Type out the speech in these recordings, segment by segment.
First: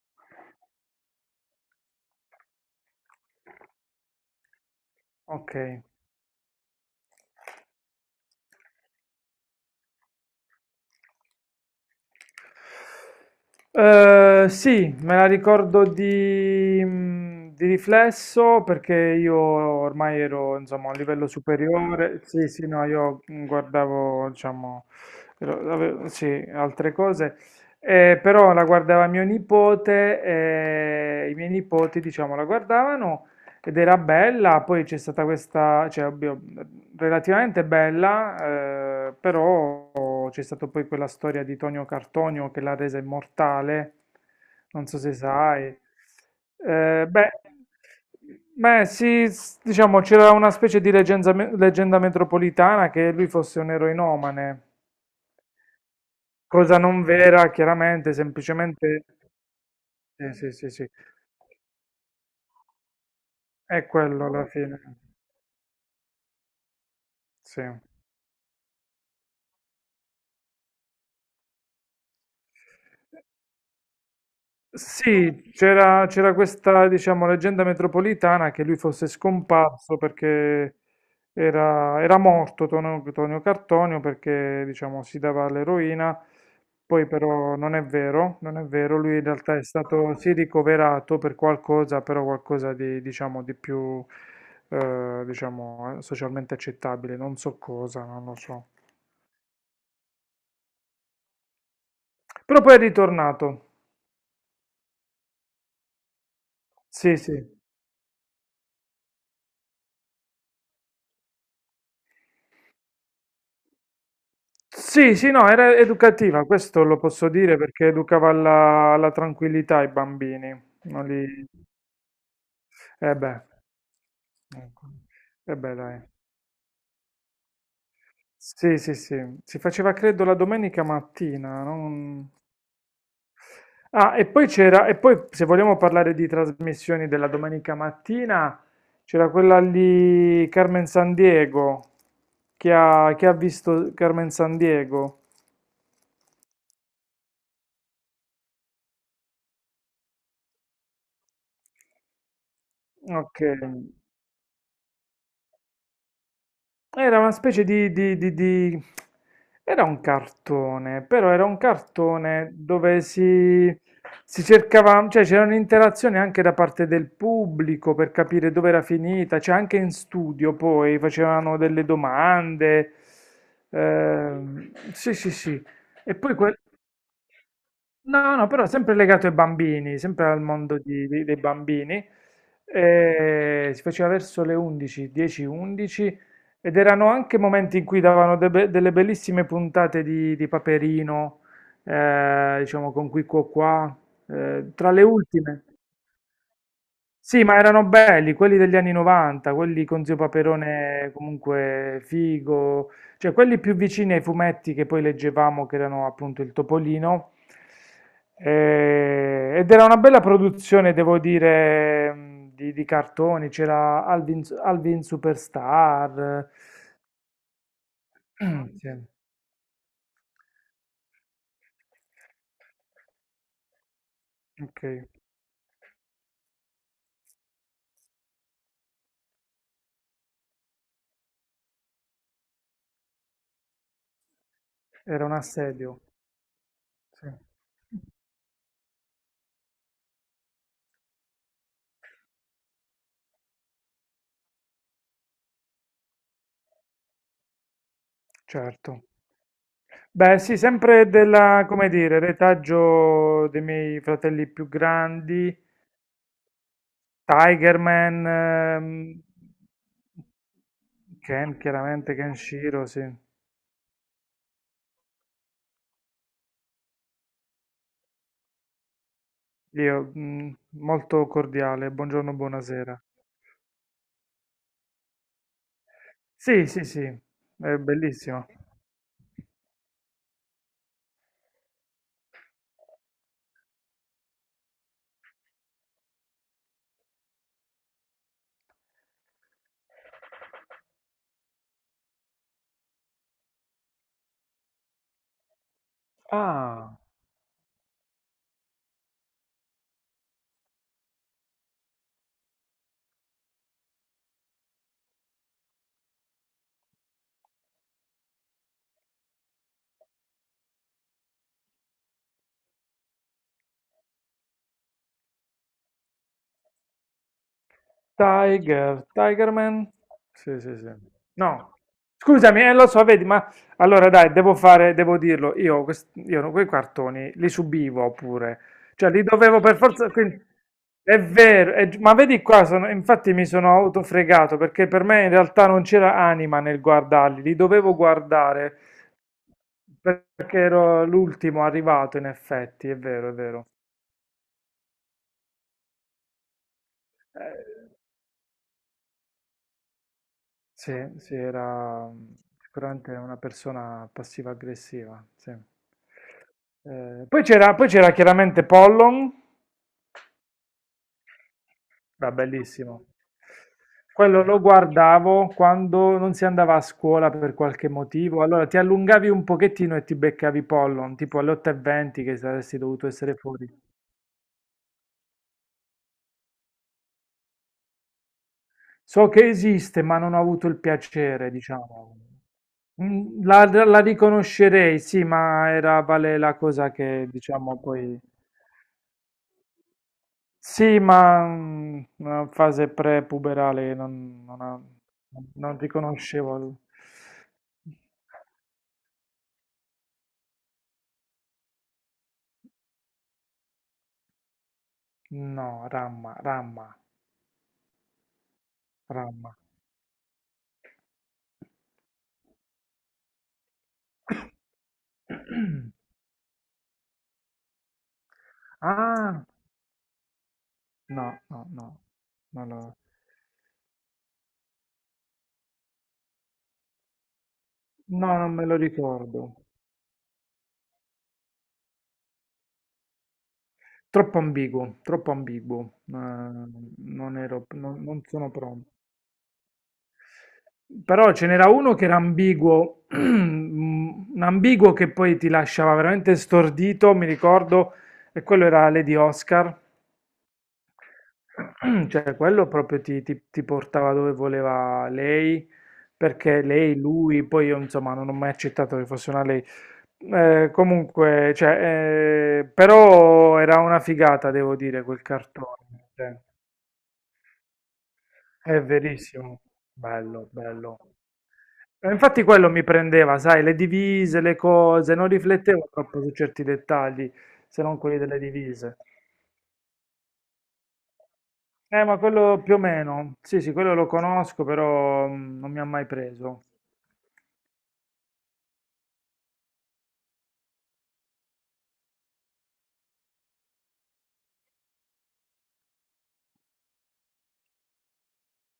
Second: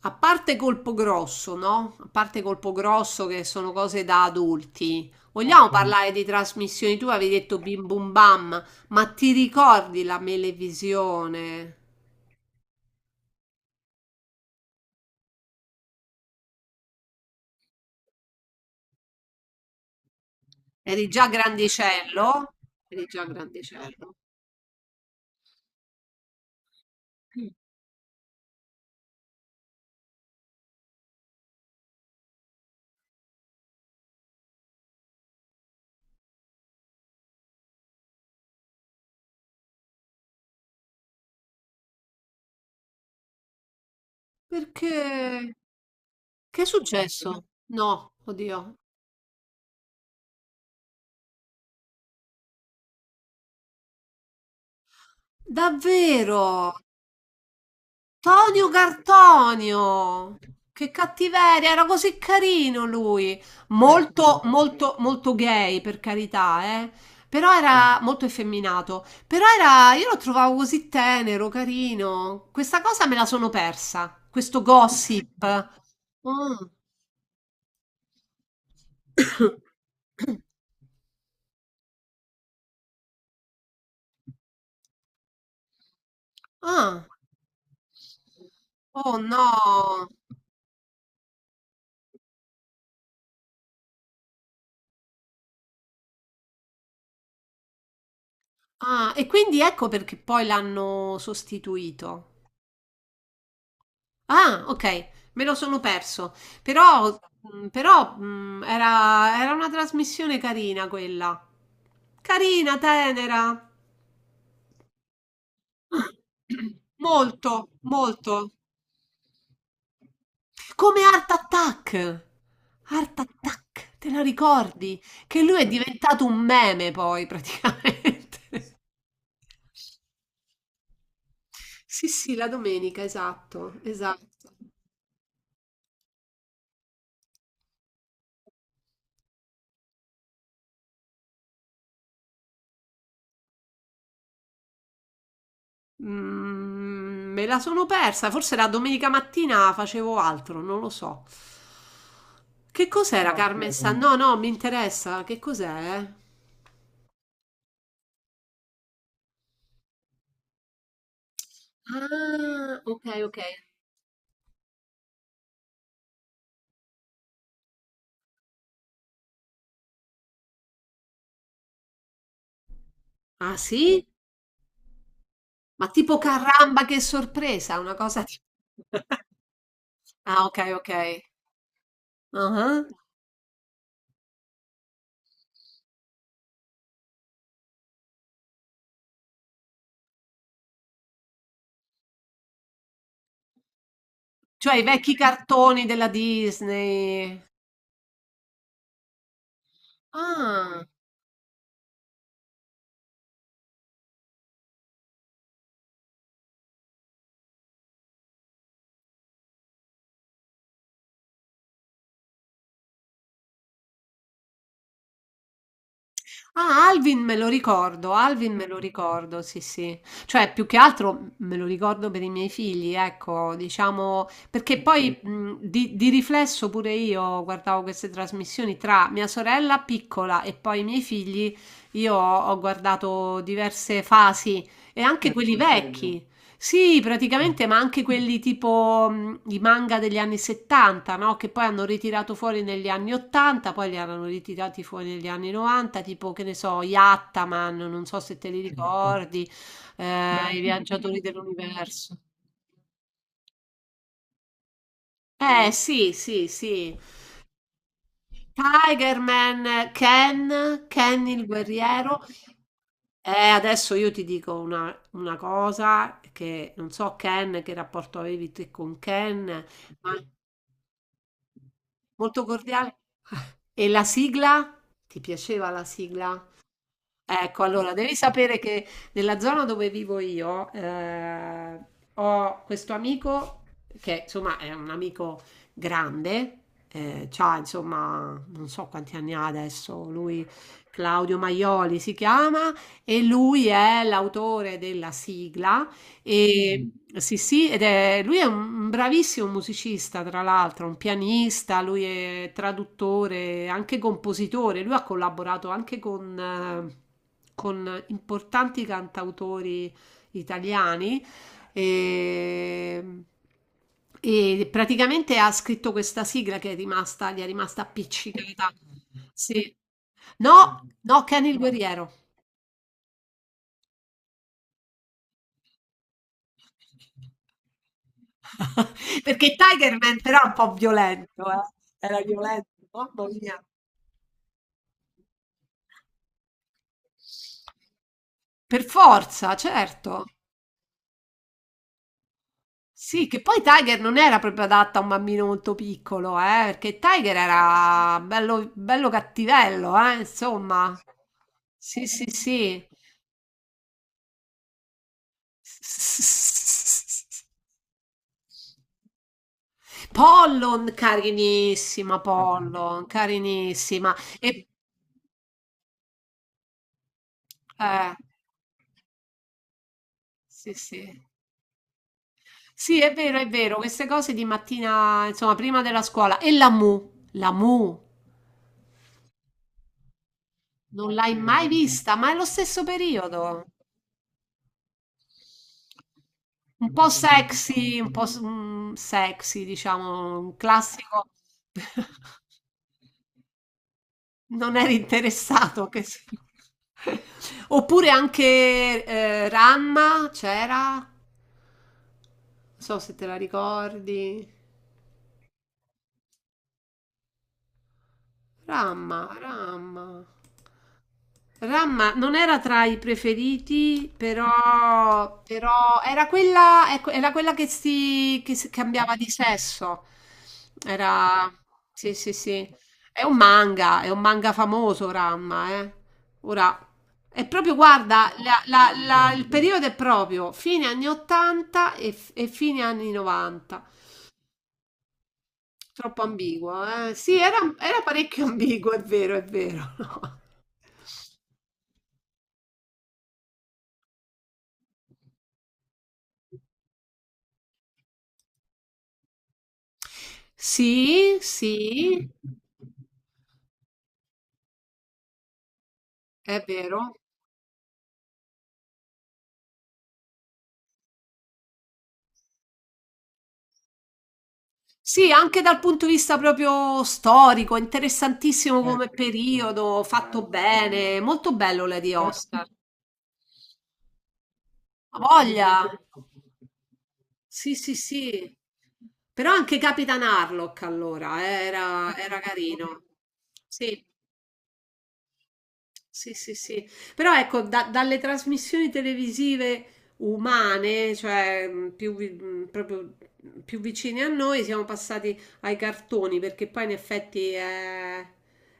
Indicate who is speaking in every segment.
Speaker 1: A parte Colpo Grosso, no? A parte Colpo Grosso che sono cose da adulti. Vogliamo
Speaker 2: Ok.
Speaker 1: parlare di trasmissioni? Tu avevi detto Bim Bum Bam, ma ti ricordi la Melevisione?
Speaker 2: Sì, me la ricordo di, di riflesso perché io ormai ero, insomma, a un
Speaker 1: Eri
Speaker 2: livello
Speaker 1: già
Speaker 2: superiore. Sì,
Speaker 1: grandicello?
Speaker 2: sì, no,
Speaker 1: Eri
Speaker 2: io
Speaker 1: già grandicello.
Speaker 2: guardavo, diciamo, sì, altre cose. Però la guardava mio nipote e i miei nipoti, diciamo, la guardavano. Ed era bella, poi c'è stata questa, cioè, ovvio, relativamente bella, però c'è stata poi quella storia di Tonio Cartonio che l'ha resa immortale, non so se
Speaker 1: Perché?
Speaker 2: sai.
Speaker 1: Che è
Speaker 2: Beh,
Speaker 1: successo? No, oddio.
Speaker 2: beh, sì, diciamo c'era una specie di leggenda metropolitana che lui fosse un eroinomane,
Speaker 1: Davvero?
Speaker 2: cosa non vera, chiaramente,
Speaker 1: Tonio
Speaker 2: semplicemente. Sì,
Speaker 1: Cartonio!
Speaker 2: sì, sì, sì,
Speaker 1: Che cattiveria, era così carino lui.
Speaker 2: è quello
Speaker 1: Molto,
Speaker 2: alla
Speaker 1: molto,
Speaker 2: fine,
Speaker 1: molto gay, per carità, eh. Però
Speaker 2: sì.
Speaker 1: era molto effeminato. Io lo trovavo così tenero, carino. Questa cosa me la sono persa, questo gossip.
Speaker 2: Sì, c'era
Speaker 1: Mm.
Speaker 2: questa, diciamo, leggenda metropolitana che lui fosse scomparso perché era morto Tonio Cartonio perché, diciamo, si dava all'eroina,
Speaker 1: Ah.
Speaker 2: poi però non è vero, non è vero, lui
Speaker 1: Oh
Speaker 2: in realtà è
Speaker 1: no!
Speaker 2: stato, sì, ricoverato per qualcosa, però qualcosa di, diciamo, di più, diciamo, socialmente accettabile, non so cosa, non lo so.
Speaker 1: Ah, e quindi ecco perché poi l'hanno sostituito.
Speaker 2: Però poi è ritornato,
Speaker 1: Ah, ok, me lo sono perso. Però,
Speaker 2: sì, sì.
Speaker 1: però era una trasmissione carina quella. Carina, tenera.
Speaker 2: Sì, sì, no, era educativa, questo lo posso dire
Speaker 1: Molto,
Speaker 2: perché educava
Speaker 1: molto.
Speaker 2: alla tranquillità i bambini.
Speaker 1: Come
Speaker 2: Non
Speaker 1: Art
Speaker 2: li.
Speaker 1: Attack.
Speaker 2: Eh
Speaker 1: Art
Speaker 2: beh,
Speaker 1: Attack, te la
Speaker 2: ecco.
Speaker 1: ricordi? Che
Speaker 2: Eh
Speaker 1: lui è
Speaker 2: beh, dai.
Speaker 1: diventato un meme poi, praticamente.
Speaker 2: Sì, sì, sì. Si faceva credo la domenica mattina.
Speaker 1: Sì, sì, la domenica, esatto,
Speaker 2: Ah,
Speaker 1: esatto.
Speaker 2: e poi se vogliamo parlare di trasmissioni della domenica mattina, c'era quella lì Carmen San Diego. Chi ha visto Carmen San Diego?
Speaker 1: Me la sono persa, forse la domenica mattina facevo altro, non lo so. Che cos'era? Ah,
Speaker 2: Ok.
Speaker 1: Carmen San? No, no, mi interessa. Che cos'è? Ah,
Speaker 2: Era una specie di- Era un cartone, però era un cartone dove
Speaker 1: ok, ok.
Speaker 2: si cercava, cioè c'era un'interazione anche da parte del pubblico per capire dove era finita, cioè anche in studio poi facevano delle domande.
Speaker 1: Ah, sì?
Speaker 2: Sì, sì, sì.
Speaker 1: Ma
Speaker 2: E
Speaker 1: tipo
Speaker 2: poi quel.
Speaker 1: caramba, che sorpresa, una cosa
Speaker 2: No,
Speaker 1: tipo...
Speaker 2: no, però sempre legato ai bambini, sempre al
Speaker 1: Ah, ok,
Speaker 2: mondo
Speaker 1: ok.
Speaker 2: dei bambini.
Speaker 1: Ah,
Speaker 2: Si faceva verso le 11, 10, 11 ed erano anche momenti in cui davano delle bellissime puntate di Paperino, diciamo con Qui Quo Qua,
Speaker 1: cioè i
Speaker 2: tra le
Speaker 1: vecchi
Speaker 2: ultime.
Speaker 1: cartoni della Disney.
Speaker 2: Sì, ma erano belli, quelli degli anni 90, quelli con Zio
Speaker 1: Ah,
Speaker 2: Paperone comunque figo, cioè quelli più vicini ai fumetti che poi leggevamo, che erano appunto il Topolino. Ed era una bella produzione, devo dire, di cartoni, c'era Alvin, Alvin Superstar.
Speaker 1: Ah, Alvin me lo ricordo, Alvin
Speaker 2: Eh,
Speaker 1: me lo
Speaker 2: sì.
Speaker 1: ricordo, sì, sì. Cioè, più che altro me lo ricordo per i miei figli, ecco, diciamo, perché
Speaker 2: Ok,
Speaker 1: poi di riflesso pure io guardavo queste trasmissioni tra mia sorella piccola e poi i miei figli, io ho guardato diverse fasi e
Speaker 2: era
Speaker 1: anche
Speaker 2: un
Speaker 1: quelli
Speaker 2: assedio,
Speaker 1: vecchi, sì,
Speaker 2: sì.
Speaker 1: praticamente, ma anche quelli tipo i manga degli anni 70, no? Che poi hanno ritirato fuori negli anni 80, poi li hanno ritirati fuori negli anni 90, tipo, che ne so, Yattaman, non so se te li
Speaker 2: Certo.
Speaker 1: ricordi,
Speaker 2: Beh, sì,
Speaker 1: I
Speaker 2: sempre
Speaker 1: Viaggiatori
Speaker 2: della, come
Speaker 1: dell'Universo.
Speaker 2: dire, retaggio dei miei fratelli più grandi,
Speaker 1: Eh sì, sì, sì.
Speaker 2: Tiger Man,
Speaker 1: Tiger Man, Ken il
Speaker 2: Ken, chiaramente
Speaker 1: guerriero.
Speaker 2: Kenshiro, sì.
Speaker 1: Adesso io ti dico una cosa che non so Ken, che rapporto avevi te con Ken,
Speaker 2: Io,
Speaker 1: ma...
Speaker 2: molto cordiale, buongiorno,
Speaker 1: Molto cordiale.
Speaker 2: buonasera.
Speaker 1: E la sigla? Ti piaceva la sigla?
Speaker 2: Sì, sì, sì,
Speaker 1: Ecco,
Speaker 2: è
Speaker 1: allora devi
Speaker 2: bellissimo.
Speaker 1: sapere che nella zona dove vivo io ho questo amico che insomma è un amico grande, c'ha insomma non so quanti anni ha adesso, lui Claudio Maioli si chiama e lui è l'autore della sigla e
Speaker 2: Ah,
Speaker 1: sì, sì, lui è un bravissimo musicista, tra l'altro, un pianista, lui è traduttore, anche compositore. Lui ha collaborato anche con importanti cantautori italiani e, e praticamente ha scritto questa sigla che è rimasta, gli è rimasta appiccicata.
Speaker 2: Tiger,
Speaker 1: Sì.
Speaker 2: Tigerman? Sì, sì,
Speaker 1: No,
Speaker 2: sì.
Speaker 1: no, Kenny il
Speaker 2: No,
Speaker 1: guerriero.
Speaker 2: scusami, lo so, vedi, ma allora dai, devo fare, devo dirlo, io, io no, quei cartoni li subivo pure, cioè li
Speaker 1: Perché
Speaker 2: dovevo per
Speaker 1: Tiger
Speaker 2: forza.
Speaker 1: Man però è un po'
Speaker 2: È
Speaker 1: violento, eh.
Speaker 2: vero, ma
Speaker 1: Era
Speaker 2: vedi qua,
Speaker 1: violento, mamma
Speaker 2: infatti mi
Speaker 1: mia.
Speaker 2: sono autofregato perché per me in realtà non c'era anima nel guardarli, li dovevo guardare
Speaker 1: Per forza, certo.
Speaker 2: perché ero l'ultimo arrivato, in effetti, è
Speaker 1: Sì,
Speaker 2: vero, è
Speaker 1: che poi
Speaker 2: vero.
Speaker 1: Tiger non era proprio adatta a un bambino molto piccolo, perché Tiger
Speaker 2: Eh,
Speaker 1: era bello, bello cattivello,
Speaker 2: Sì,
Speaker 1: insomma.
Speaker 2: sì,
Speaker 1: Sì,
Speaker 2: era
Speaker 1: sì, sì.
Speaker 2: sicuramente una persona passiva-aggressiva, sì. Poi c'era chiaramente Pollon,
Speaker 1: Pollon, carinissima,
Speaker 2: era
Speaker 1: Pollon,
Speaker 2: bellissimo.
Speaker 1: carinissima.
Speaker 2: Quello lo
Speaker 1: E,
Speaker 2: guardavo quando non si andava a scuola per qualche
Speaker 1: eh,
Speaker 2: motivo, allora ti allungavi un pochettino e ti beccavi
Speaker 1: sì,
Speaker 2: Pollon,
Speaker 1: sì.
Speaker 2: tipo alle 8:20 che saresti
Speaker 1: Sì,
Speaker 2: dovuto essere
Speaker 1: è
Speaker 2: fuori.
Speaker 1: vero, queste cose di mattina, insomma, prima della scuola. E la Mu
Speaker 2: So che esiste, ma non ho avuto il
Speaker 1: non l'hai
Speaker 2: piacere,
Speaker 1: mai vista,
Speaker 2: diciamo.
Speaker 1: ma è lo stesso
Speaker 2: Mm,
Speaker 1: periodo.
Speaker 2: La, la riconoscerei, sì, ma era vale la
Speaker 1: Un
Speaker 2: cosa
Speaker 1: po'
Speaker 2: che, diciamo,
Speaker 1: sexy, un
Speaker 2: poi.
Speaker 1: po' s- mm, Sexy, diciamo, un
Speaker 2: Sì,
Speaker 1: classico.
Speaker 2: ma una fase pre-puberale
Speaker 1: Non eri
Speaker 2: non
Speaker 1: interessato, che se-
Speaker 2: riconoscevo.
Speaker 1: Oppure anche Ramma, c'era? Non so se te la ricordi.
Speaker 2: No, ramma, ramma,
Speaker 1: Ramma,
Speaker 2: ramma.
Speaker 1: Ramma. Ramma non era tra i preferiti, però era quella, ecco, era quella che si cambiava di
Speaker 2: Ah,
Speaker 1: sesso.
Speaker 2: no,
Speaker 1: Era,
Speaker 2: no, no,
Speaker 1: sì, sì, sì.
Speaker 2: non lo-
Speaker 1: È un manga famoso, Ramma, eh. Ora, è proprio,
Speaker 2: no,
Speaker 1: guarda,
Speaker 2: non me lo
Speaker 1: il
Speaker 2: ricordo.
Speaker 1: periodo è proprio fine anni 80 e fine anni 90.
Speaker 2: Troppo ambiguo, troppo ambiguo.
Speaker 1: Troppo ambiguo, eh? Sì,
Speaker 2: Non
Speaker 1: era,
Speaker 2: ero,
Speaker 1: era
Speaker 2: non
Speaker 1: parecchio
Speaker 2: sono pronto.
Speaker 1: ambiguo, è vero, è vero.
Speaker 2: Però ce n'era uno che era ambiguo, un ambiguo che poi ti lasciava veramente stordito, mi ricordo, e quello era Lady Oscar,
Speaker 1: Sì, sì,
Speaker 2: cioè quello proprio ti portava dove voleva lei, perché
Speaker 1: è
Speaker 2: lei,
Speaker 1: vero.
Speaker 2: lui, poi io insomma non ho mai accettato che fosse una lei. Comunque, cioè, però era una figata, devo dire, quel
Speaker 1: Sì, anche dal punto
Speaker 2: cartone.
Speaker 1: di vista
Speaker 2: Cioè,
Speaker 1: proprio storico, interessantissimo.
Speaker 2: è
Speaker 1: Come
Speaker 2: verissimo,
Speaker 1: periodo, fatto
Speaker 2: bello, bello.
Speaker 1: bene, molto bello Lady
Speaker 2: E infatti
Speaker 1: Oscar.
Speaker 2: quello mi prendeva, sai, le divise, le cose,
Speaker 1: Ha
Speaker 2: non
Speaker 1: voglia.
Speaker 2: riflettevo troppo su certi dettagli,
Speaker 1: Sì,
Speaker 2: se
Speaker 1: sì,
Speaker 2: non quelli delle
Speaker 1: sì.
Speaker 2: divise.
Speaker 1: Però anche Capitan Harlock allora era,
Speaker 2: Ma
Speaker 1: era
Speaker 2: quello più o
Speaker 1: carino.
Speaker 2: meno, sì, sì, quello
Speaker 1: Sì.
Speaker 2: lo conosco, però non mi ha mai
Speaker 1: Sì, sì,
Speaker 2: preso.
Speaker 1: sì. Però ecco, dalle trasmissioni televisive umane, cioè proprio più vicine a noi, siamo passati ai cartoni, perché poi in effetti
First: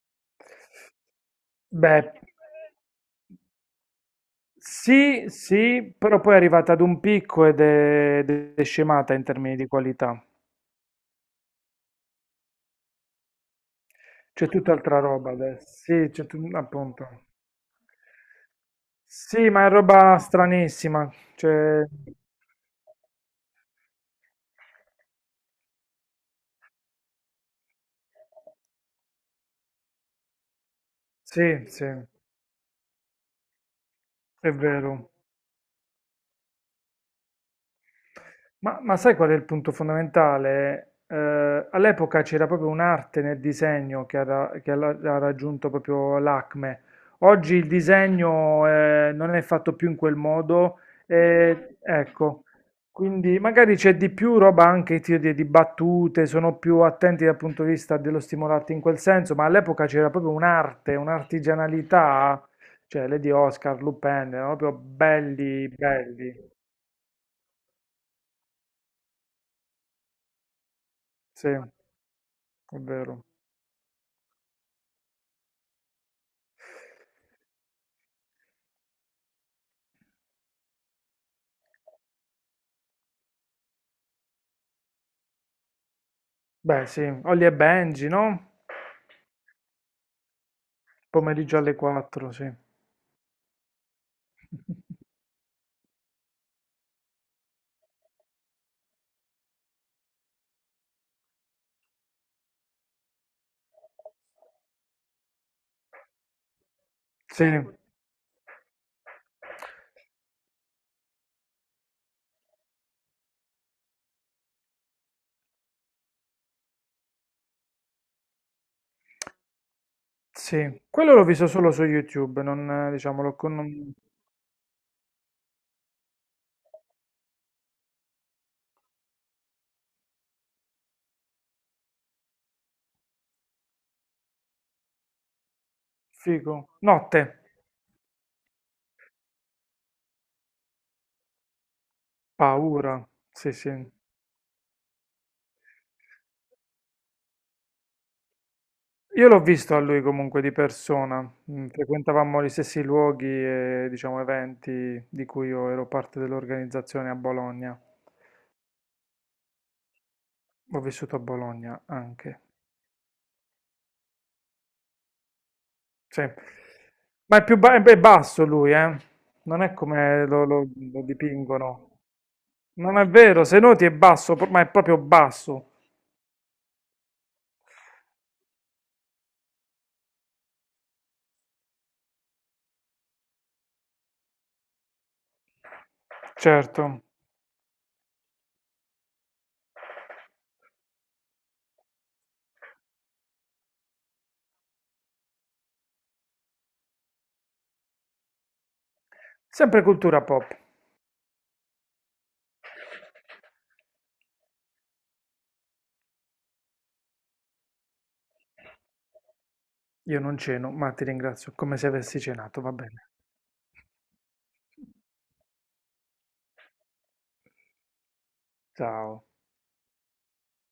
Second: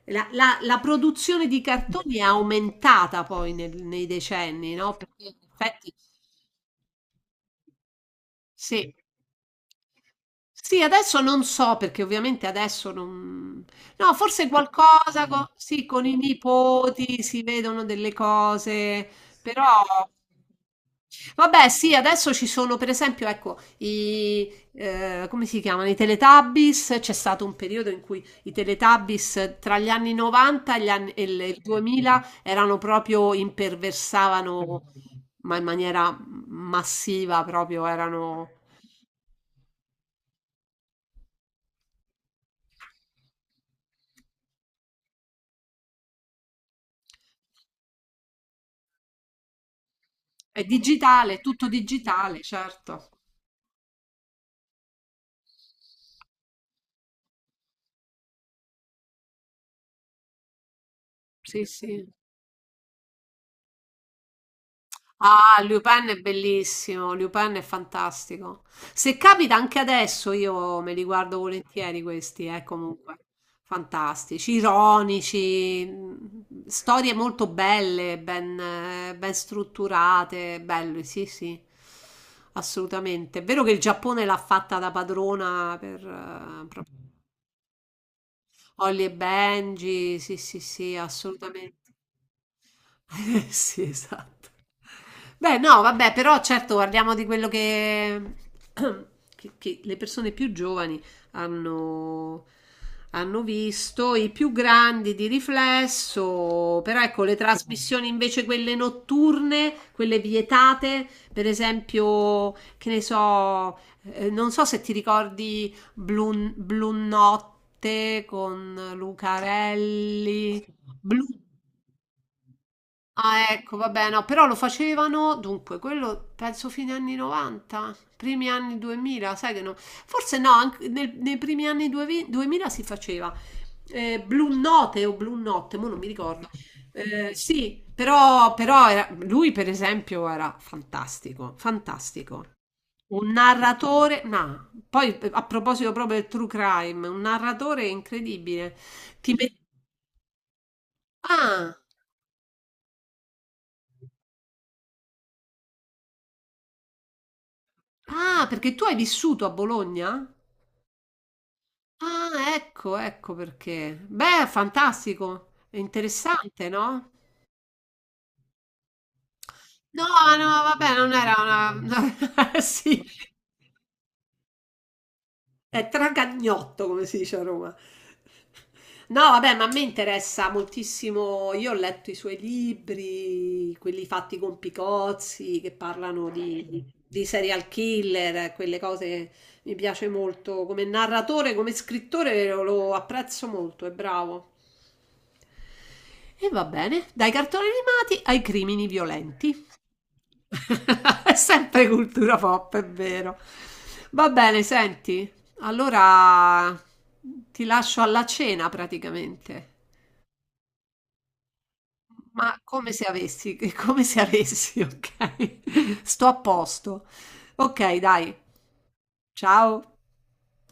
Speaker 1: la produzione di
Speaker 2: Beh,
Speaker 1: cartoni è aumentata poi nei decenni, no? Perché
Speaker 2: sì,
Speaker 1: in effetti
Speaker 2: sì, però poi è arrivata ad un picco ed è
Speaker 1: sì.
Speaker 2: scemata in termini di qualità.
Speaker 1: Sì, adesso non so perché ovviamente adesso non... No,
Speaker 2: C'è
Speaker 1: forse
Speaker 2: tutt'altra
Speaker 1: qualcosa,
Speaker 2: roba adesso,
Speaker 1: sì, con
Speaker 2: sì,
Speaker 1: i
Speaker 2: appunto.
Speaker 1: nipoti si vedono delle cose,
Speaker 2: Sì,
Speaker 1: però...
Speaker 2: ma è roba stranissima,
Speaker 1: Vabbè,
Speaker 2: cioè,
Speaker 1: sì, adesso ci sono per esempio, ecco, i... come si chiamano? I Teletubbies, c'è stato un periodo in cui i Teletubbies tra gli anni 90 e, gli anni- e il
Speaker 2: sì, sì,
Speaker 1: 2000 erano proprio,
Speaker 2: è
Speaker 1: imperversavano,
Speaker 2: vero.
Speaker 1: ma in maniera massiva, proprio erano...
Speaker 2: Ma sai qual è il punto fondamentale? All'epoca c'era proprio un'arte nel disegno che ha raggiunto proprio l'acme. Oggi il disegno non è fatto più in quel
Speaker 1: È
Speaker 2: modo,
Speaker 1: digitale, è tutto digitale,
Speaker 2: ecco,
Speaker 1: certo.
Speaker 2: quindi magari c'è di più roba anche tiro di battute, sono più attenti dal punto di vista dello stimolarti in quel senso, ma all'epoca c'era proprio un'arte,
Speaker 1: Sì, sì.
Speaker 2: un'artigianalità, cioè Lady Oscar, Lupin, erano proprio
Speaker 1: Ah,
Speaker 2: belli,
Speaker 1: Lupin è
Speaker 2: belli,
Speaker 1: bellissimo, Lupin è fantastico. Se capita anche adesso io me li guardo
Speaker 2: sì,
Speaker 1: volentieri
Speaker 2: è
Speaker 1: questi, comunque.
Speaker 2: vero.
Speaker 1: Fantastici, ironici, storie molto belle, ben strutturate, bello, sì, sì, assolutamente. È vero che il Giappone l'ha fatta da padrona per,
Speaker 2: Beh, sì, Holly e Benji, no?
Speaker 1: Holly e Benji, sì, sì, sì,
Speaker 2: Pomeriggio alle
Speaker 1: assolutamente.
Speaker 2: 4, sì.
Speaker 1: Sì, esatto. Beh, no, vabbè, però certo guardiamo di quello che, che le persone più giovani hanno, hanno visto, i più grandi di riflesso, però ecco, le
Speaker 2: Sì,
Speaker 1: trasmissioni invece quelle notturne, quelle vietate, per esempio, che ne so, non so se ti ricordi Blu Notte con Lucarelli.
Speaker 2: sì. Quello l'ho visto solo su YouTube, non, diciamo, l'ho
Speaker 1: Ah,
Speaker 2: con.
Speaker 1: ecco, vabbè, no, però lo facevano, dunque, quello penso fine anni 90, primi anni 2000, sai che no, forse no, anche nei primi anni 2000 si faceva. Blu Note o Blu Notte, mo non mi ricordo.
Speaker 2: Figo. Notte,
Speaker 1: Sì, però lui per esempio era fantastico, fantastico.
Speaker 2: paura,
Speaker 1: Un
Speaker 2: sì, sì.
Speaker 1: narratore, no, poi a proposito proprio del true crime, un narratore incredibile.
Speaker 2: Io
Speaker 1: Ti
Speaker 2: l'ho
Speaker 1: met-
Speaker 2: visto a lui comunque di persona,
Speaker 1: Ah,
Speaker 2: frequentavamo gli stessi luoghi e, diciamo, eventi di cui io ero parte dell'organizzazione a Bologna.
Speaker 1: ah, perché tu hai vissuto a Bologna?
Speaker 2: Ho vissuto a Bologna anche,
Speaker 1: Ah, ecco, ecco perché. Beh, fantastico, è
Speaker 2: sì.
Speaker 1: interessante, no?
Speaker 2: Ma è è basso lui, eh? Non è
Speaker 1: No,
Speaker 2: come lo,
Speaker 1: no,
Speaker 2: lo-
Speaker 1: vabbè,
Speaker 2: lo
Speaker 1: non era
Speaker 2: dipingono.
Speaker 1: una...
Speaker 2: Non
Speaker 1: Sì,
Speaker 2: è vero, se noti è basso, ma è proprio basso.
Speaker 1: è tragagnotto, come si dice a Roma. No, vabbè, ma a me interessa moltissimo. Io ho letto i suoi libri, quelli fatti con Picozzi, che parlano
Speaker 2: Certo.
Speaker 1: di serial killer, quelle cose mi piace molto. Come narratore, come scrittore lo apprezzo molto, è bravo. E va bene, dai cartoni animati ai crimini violenti.
Speaker 2: Sempre cultura pop.
Speaker 1: È sempre cultura pop, è vero. Va bene, senti, allora ti lascio alla cena praticamente.
Speaker 2: Io non ceno, ma ti ringrazio, come se avessi
Speaker 1: Ma
Speaker 2: cenato, va
Speaker 1: come se
Speaker 2: bene.
Speaker 1: avessi, come se avessi, ok? Sto a posto. Ok, dai,
Speaker 2: Ciao.
Speaker 1: ciao.